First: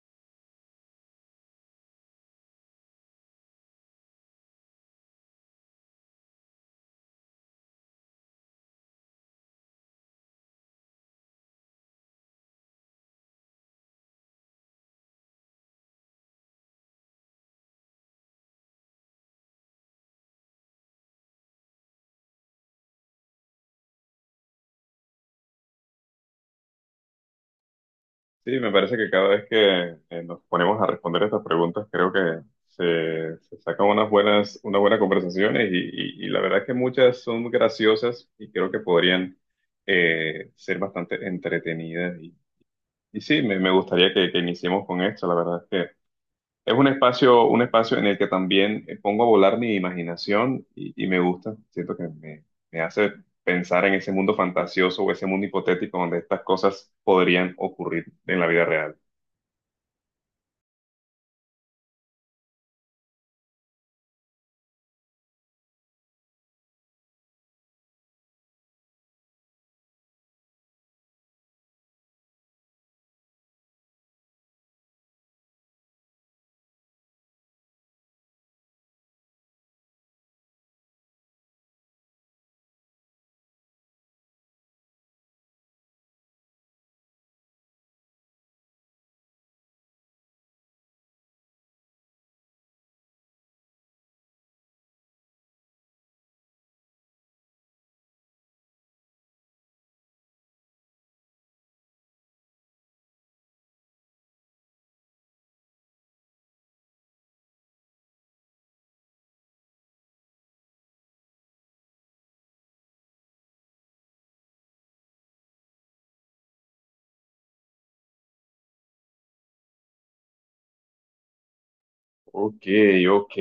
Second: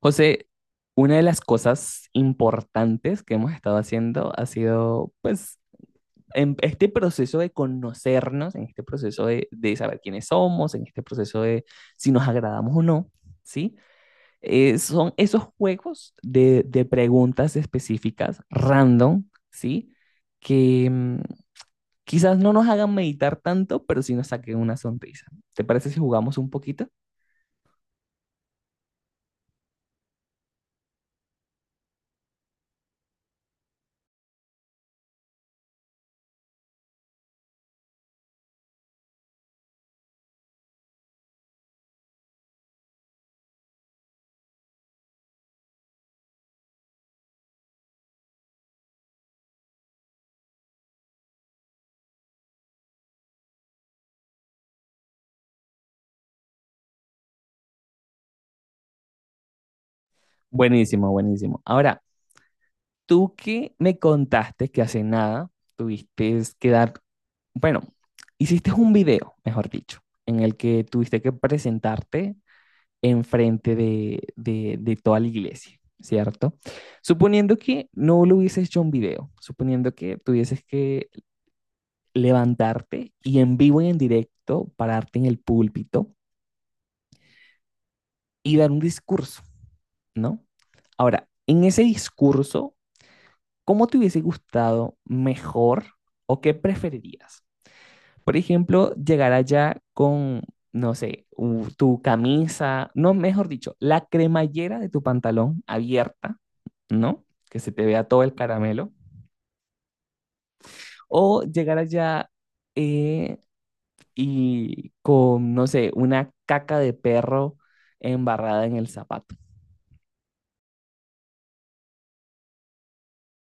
José, una de las cosas importantes que hemos estado haciendo ha sido, pues, en este proceso de conocernos, en este proceso de saber quiénes somos, en este proceso de si nos agradamos o no, ¿sí? Son esos juegos de preguntas específicas, random, ¿sí? Que quizás no nos hagan meditar tanto, pero sí nos saquen una sonrisa. ¿Te parece si jugamos un poquito? Sí, me parece que cada vez que nos ponemos a responder estas preguntas, creo que se sacan unas buenas conversaciones y la verdad es que muchas son graciosas y creo que podrían ser bastante entretenidas. Y sí, me gustaría que iniciemos con esto. La verdad es que es un espacio en el que también pongo a volar mi imaginación y me gusta. Siento que me hace pensar en ese mundo fantasioso o ese mundo hipotético donde estas cosas podrían ocurrir en la vida real. Buenísimo, buenísimo. Ahora, tú que me contaste que hace nada tuviste que dar, bueno, hiciste un video, mejor dicho, en el que tuviste que presentarte enfrente de toda la iglesia, ¿cierto? Suponiendo que no lo hubieses hecho un video, suponiendo que tuvieses que levantarte y en vivo y en directo pararte en el púlpito y dar un discurso, ¿no? Ahora, en ese discurso, ¿cómo te hubiese gustado mejor o qué preferirías? Por ejemplo, llegar allá con, no sé, tu camisa, no, mejor dicho, la cremallera de tu pantalón abierta, ¿no? Que se te vea todo el caramelo. O llegar allá eh, y con, no sé, una caca de perro embarrada en el zapato. Ok, ok.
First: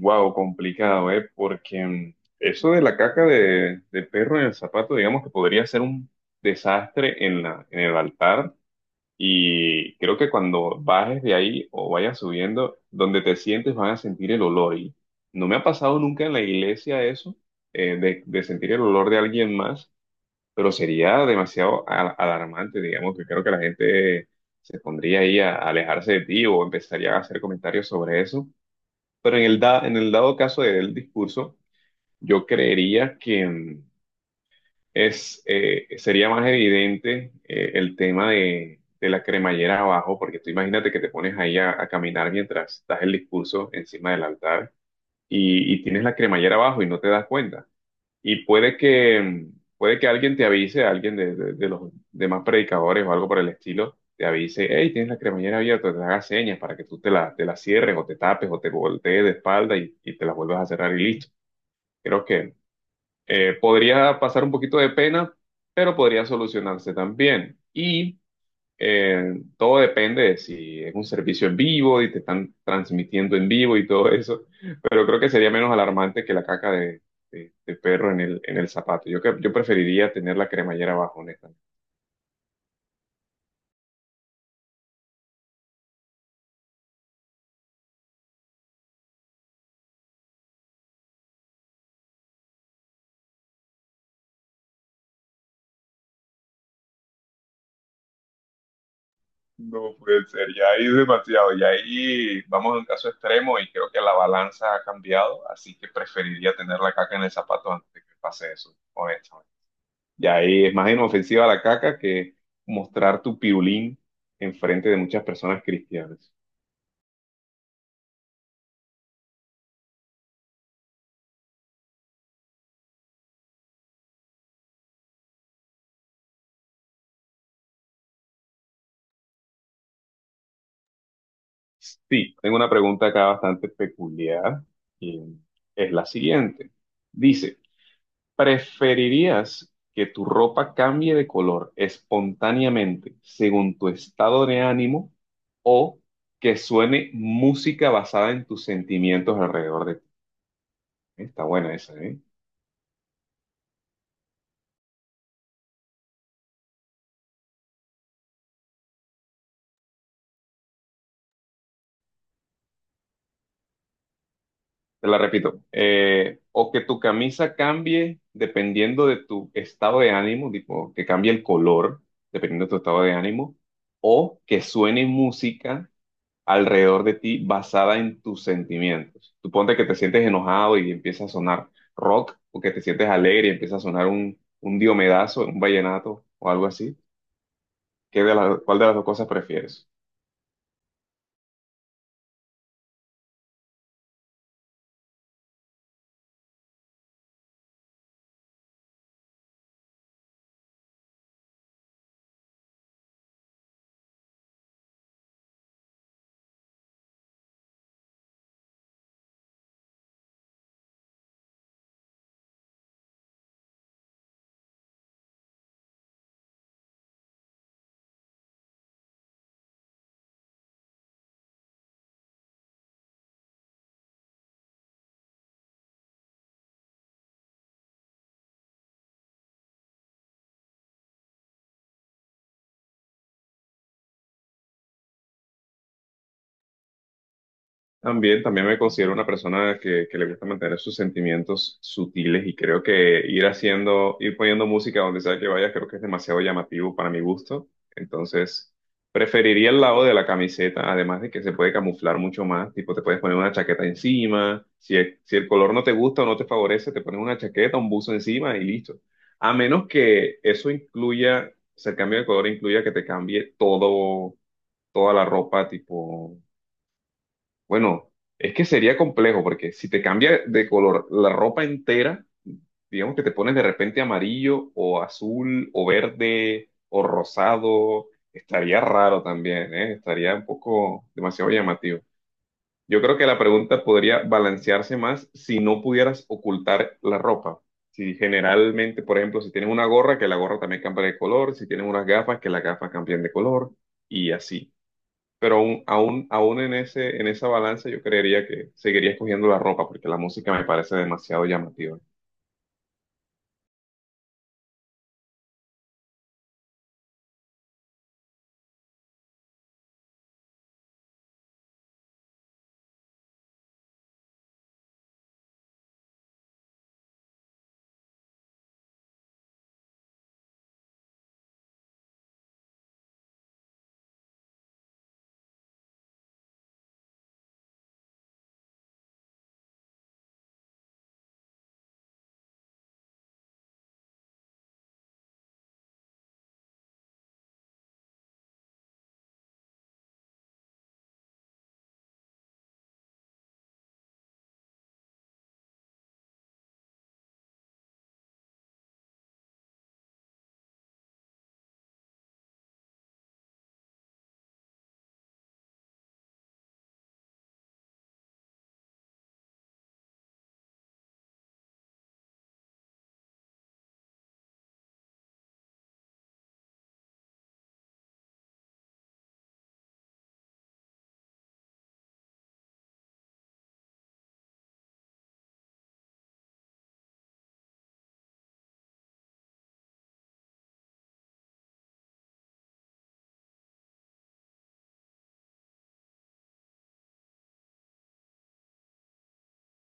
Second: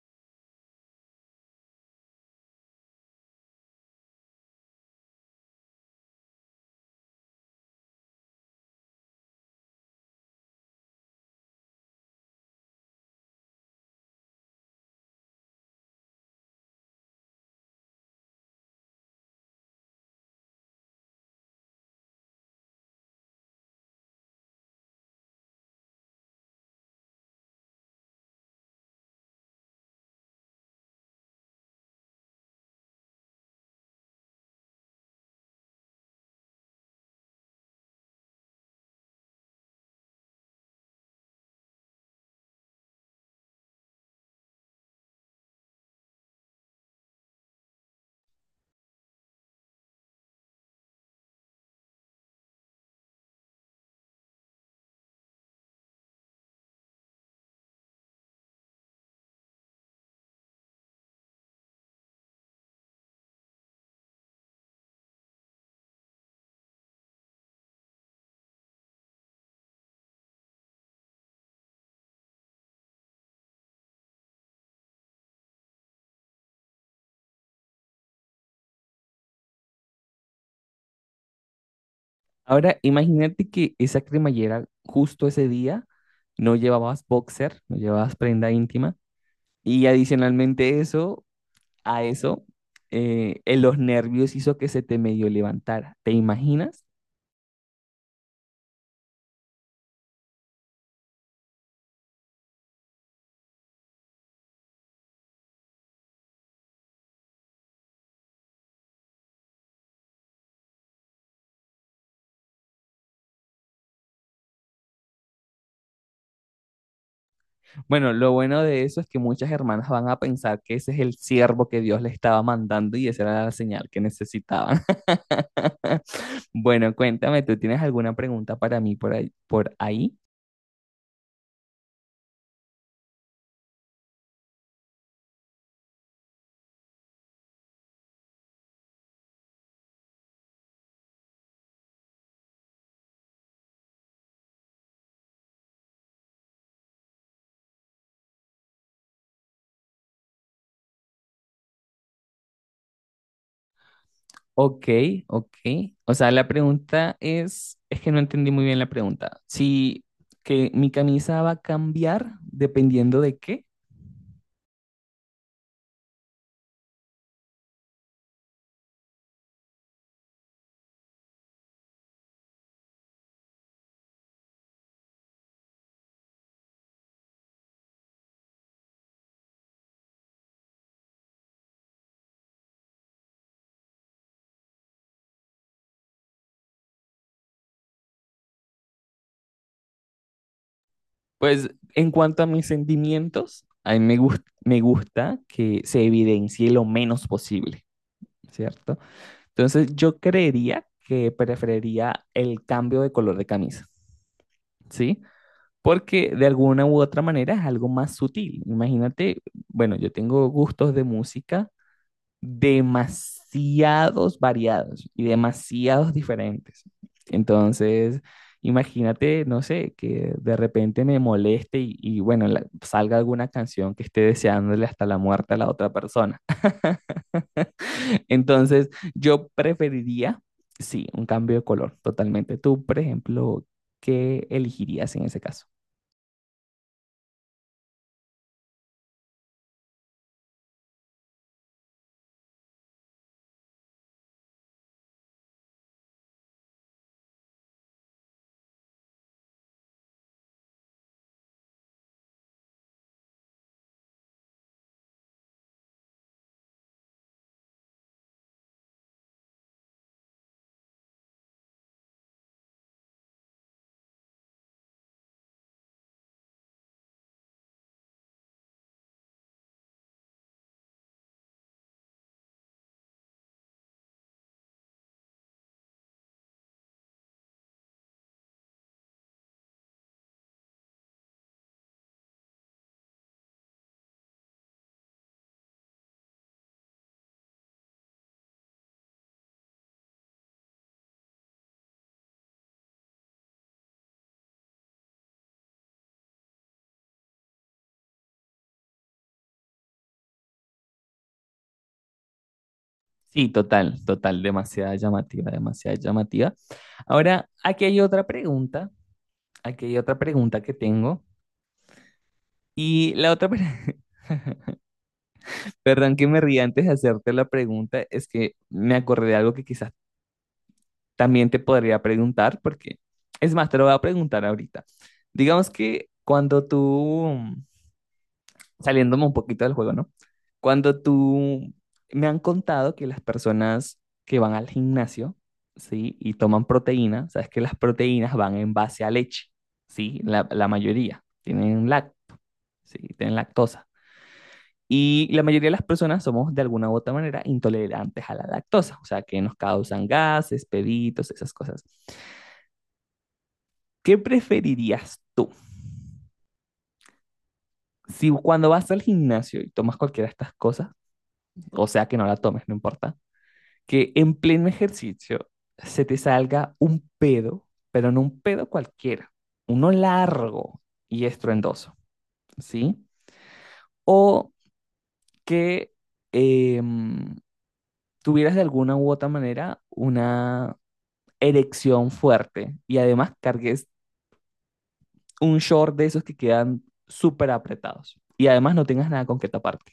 Wow, complicado, ¿eh? Porque eso de la caca de perro en el zapato, digamos que podría ser un desastre en la, en el altar. Y creo que cuando bajes de ahí o vayas subiendo, donde te sientes van a sentir el olor. Y no me ha pasado nunca en la iglesia eso, de sentir el olor de alguien más, pero sería demasiado alarmante, digamos, que creo que la gente se pondría ahí a alejarse de ti o empezaría a hacer comentarios sobre eso. Pero en en el dado caso del discurso, yo creería que sería más evidente el tema de la cremallera abajo, porque tú imagínate que te pones ahí a caminar mientras das el discurso encima del altar y tienes la cremallera abajo y no te das cuenta y puede que alguien te avise, alguien de los demás predicadores o algo por el estilo, te avise: hey, tienes la cremallera abierta, te haga señas para que tú te la cierres o te tapes o te voltees de espalda y te la vuelvas a cerrar y listo. Creo que podría pasar un poquito de pena, pero podría solucionarse también. Y eh, todo depende de si es un servicio en vivo y te están transmitiendo en vivo y todo eso, pero creo que sería menos alarmante que la caca de perro en el zapato. Yo, yo preferiría tener la cremallera abajo, honestamente. Ahora, imagínate que esa cremallera justo ese día no llevabas boxer, no llevabas prenda íntima y adicionalmente eso, a eso, en los nervios hizo que se te medio levantara. ¿Te imaginas? No puede ser, ya ahí es demasiado, ya ahí vamos a un caso extremo y creo que la balanza ha cambiado, así que preferiría tener la caca en el zapato antes de que pase eso, honestamente. Y ahí es más inofensiva la caca que mostrar tu pirulín enfrente de muchas personas cristianas. Bueno, lo bueno de eso es que muchas hermanas van a pensar que ese es el siervo que Dios le estaba mandando y esa era la señal que necesitaban. Bueno, cuéntame, ¿tú tienes alguna pregunta para mí por ahí, por ahí? Sí, tengo una pregunta acá bastante peculiar y es la siguiente. Dice: ¿preferirías que tu ropa cambie de color espontáneamente según tu estado de ánimo o que suene música basada en tus sentimientos alrededor de ti? Está buena esa, ¿eh? Ok, ok. O sea, la pregunta es que no entendí muy bien la pregunta. Si que mi camisa va a cambiar dependiendo de qué. Te la repito. O que tu camisa cambie dependiendo de tu estado de ánimo, tipo que cambie el color dependiendo de tu estado de ánimo, o que suene música alrededor de ti basada en tus sentimientos. Tú ponte que te sientes enojado y empieza a sonar rock, o que te sientes alegre y empieza a sonar un diomedazo, un vallenato o algo así. ¿Qué de cuál de las dos cosas prefieres? Pues en cuanto a mis sentimientos, a mí me gusta que se evidencie lo menos posible, ¿cierto? Entonces yo creería que preferiría el cambio de color de camisa, ¿sí? Porque de alguna u otra manera es algo más sutil. Imagínate, bueno, yo tengo gustos de música demasiados variados y demasiados diferentes. Entonces, imagínate, no sé, que de repente me moleste y bueno, salga alguna canción que esté deseándole hasta la muerte a la otra persona. Entonces, yo preferiría, sí, un cambio de color, totalmente. Tú, por ejemplo, ¿qué elegirías en ese caso? También, también me considero una persona que le gusta mantener sus sentimientos sutiles y creo que ir haciendo, ir poniendo música donde sea que vaya, creo que es demasiado llamativo para mi gusto. Entonces, preferiría el lado de la camiseta, además de que se puede camuflar mucho más, tipo te puedes poner una chaqueta encima, si, si el color no te gusta o no te favorece, te pones una chaqueta, un buzo encima y listo. A menos que eso incluya, o sea, el cambio de color incluya que te cambie todo, toda la ropa, tipo bueno, es que sería complejo porque si te cambia de color la ropa entera, digamos que te pones de repente amarillo o azul o verde o rosado, estaría raro también, ¿eh? Estaría un poco demasiado llamativo. Yo creo que la pregunta podría balancearse más si no pudieras ocultar la ropa. Si generalmente, por ejemplo, si tienes una gorra, que la gorra también cambie de color, si tienes unas gafas, que las gafas cambien de color y así, pero aún, aún, aún en ese, en esa balanza yo creería que seguiría escogiendo la ropa porque la música me parece demasiado llamativa. Sí, total, total, demasiada llamativa, demasiada llamativa. Ahora, aquí hay otra pregunta, aquí hay otra pregunta que tengo. Y la otra, perdón que me ría antes de hacerte la pregunta, es que me acordé de algo que quizás también te podría preguntar, porque es más, te lo voy a preguntar ahorita. Digamos que cuando tú, saliéndome un poquito del juego, ¿no? Cuando tú, me han contado que las personas que van al gimnasio, ¿sí? Y toman proteína, sabes que las proteínas van en base a leche, ¿sí? La mayoría tienen lac, ¿sí? Tienen lactosa. Y la mayoría de las personas somos de alguna u otra manera intolerantes a la lactosa, o sea, que nos causan gases, peditos, esas cosas. ¿Qué preferirías tú? Si cuando vas al gimnasio y tomas cualquiera de estas cosas, o sea, que no la tomes, no importa, que en pleno ejercicio se te salga un pedo, pero no un pedo cualquiera, uno largo y estruendoso, ¿sí? O que eh, tuvieras de alguna u otra manera una erección fuerte y además cargues un short de esos que quedan súper apretados y además no tengas nada con que taparte.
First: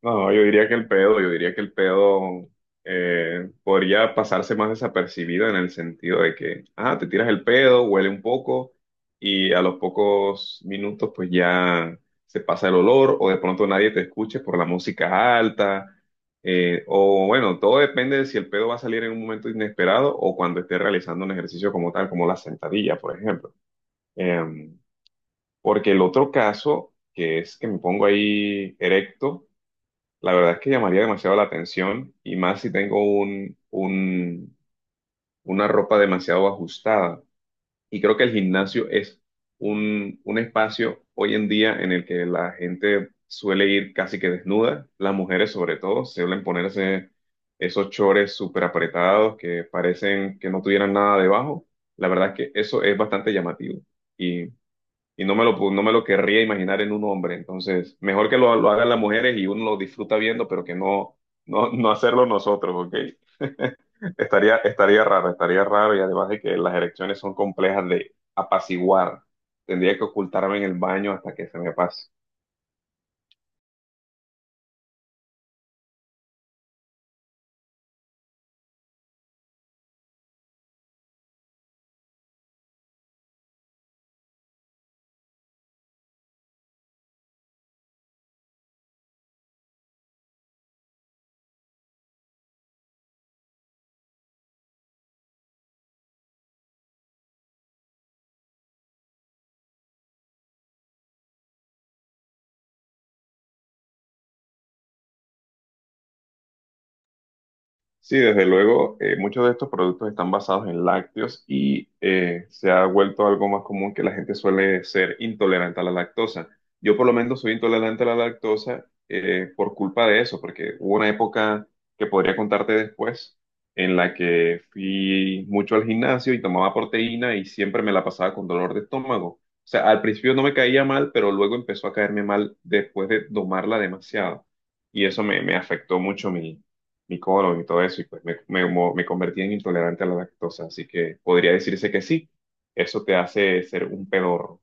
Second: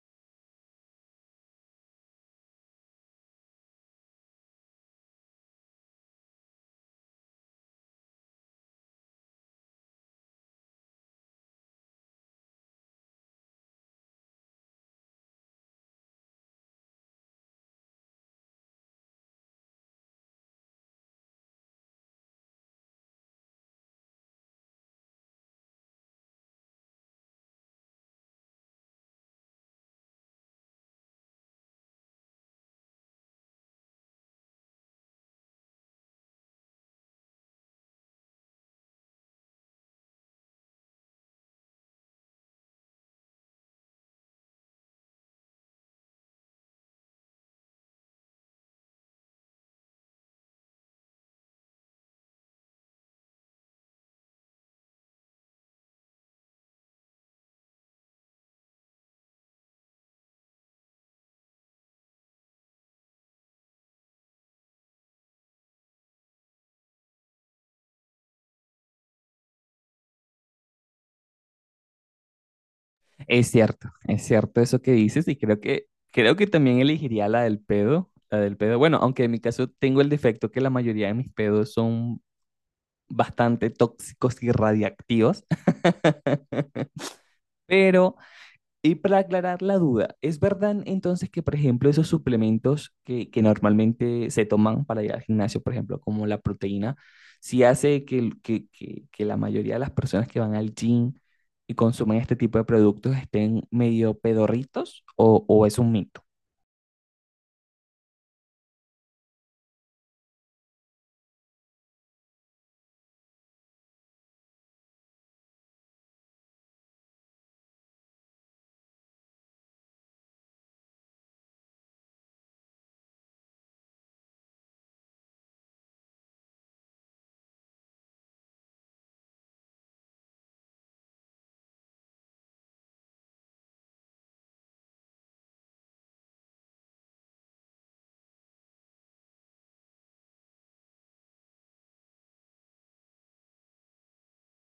No, no, yo diría que el pedo, yo diría que el pedo podría pasarse más desapercibido en el sentido de que, ah, te tiras el pedo, huele un poco y a los pocos minutos pues ya se pasa el olor o de pronto nadie te escuche por la música alta, o bueno, todo depende de si el pedo va a salir en un momento inesperado o cuando esté realizando un ejercicio como tal, como la sentadilla, por ejemplo. Em, Porque el otro caso, que es que me pongo ahí erecto, la verdad es que llamaría demasiado la atención y más si tengo una ropa demasiado ajustada. Y creo que el gimnasio es un espacio hoy en día en el que la gente suele ir casi que desnuda, las mujeres sobre todo, suelen ponerse esos chores súper apretados que parecen que no tuvieran nada debajo. La verdad es que eso es bastante llamativo y no me lo, no me lo querría imaginar en un hombre. Entonces, mejor que lo hagan las mujeres y uno lo disfruta viendo, pero que no, no, no hacerlo nosotros, ¿ok? Estaría, estaría raro y además de que las erecciones son complejas de apaciguar. Tendría que ocultarme en el baño hasta que se me pase. Es cierto eso que dices y creo que también elegiría la del pedo, la del pedo. Bueno, aunque en mi caso tengo el defecto que la mayoría de mis pedos son bastante tóxicos y radiactivos, pero y para aclarar la duda, ¿es verdad entonces que, por ejemplo, esos suplementos que normalmente se toman para ir al gimnasio, por ejemplo, como la proteína, sí hace que, que la mayoría de las personas que van al gym y consumen este tipo de productos estén medio pedorritos o es un mito? Sí, desde luego, muchos de estos productos están basados en lácteos y se ha vuelto algo más común que la gente suele ser intolerante a la lactosa. Yo por lo menos soy intolerante a la lactosa por culpa de eso, porque hubo una época que podría contarte después en la que fui mucho al gimnasio y tomaba proteína y siempre me la pasaba con dolor de estómago. O sea, al principio no me caía mal, pero luego empezó a caerme mal después de tomarla demasiado. Y eso me afectó mucho mi colon y todo eso, y pues me, me convertí en intolerante a la lactosa, así que podría decirse que sí, eso te hace ser un pedorro.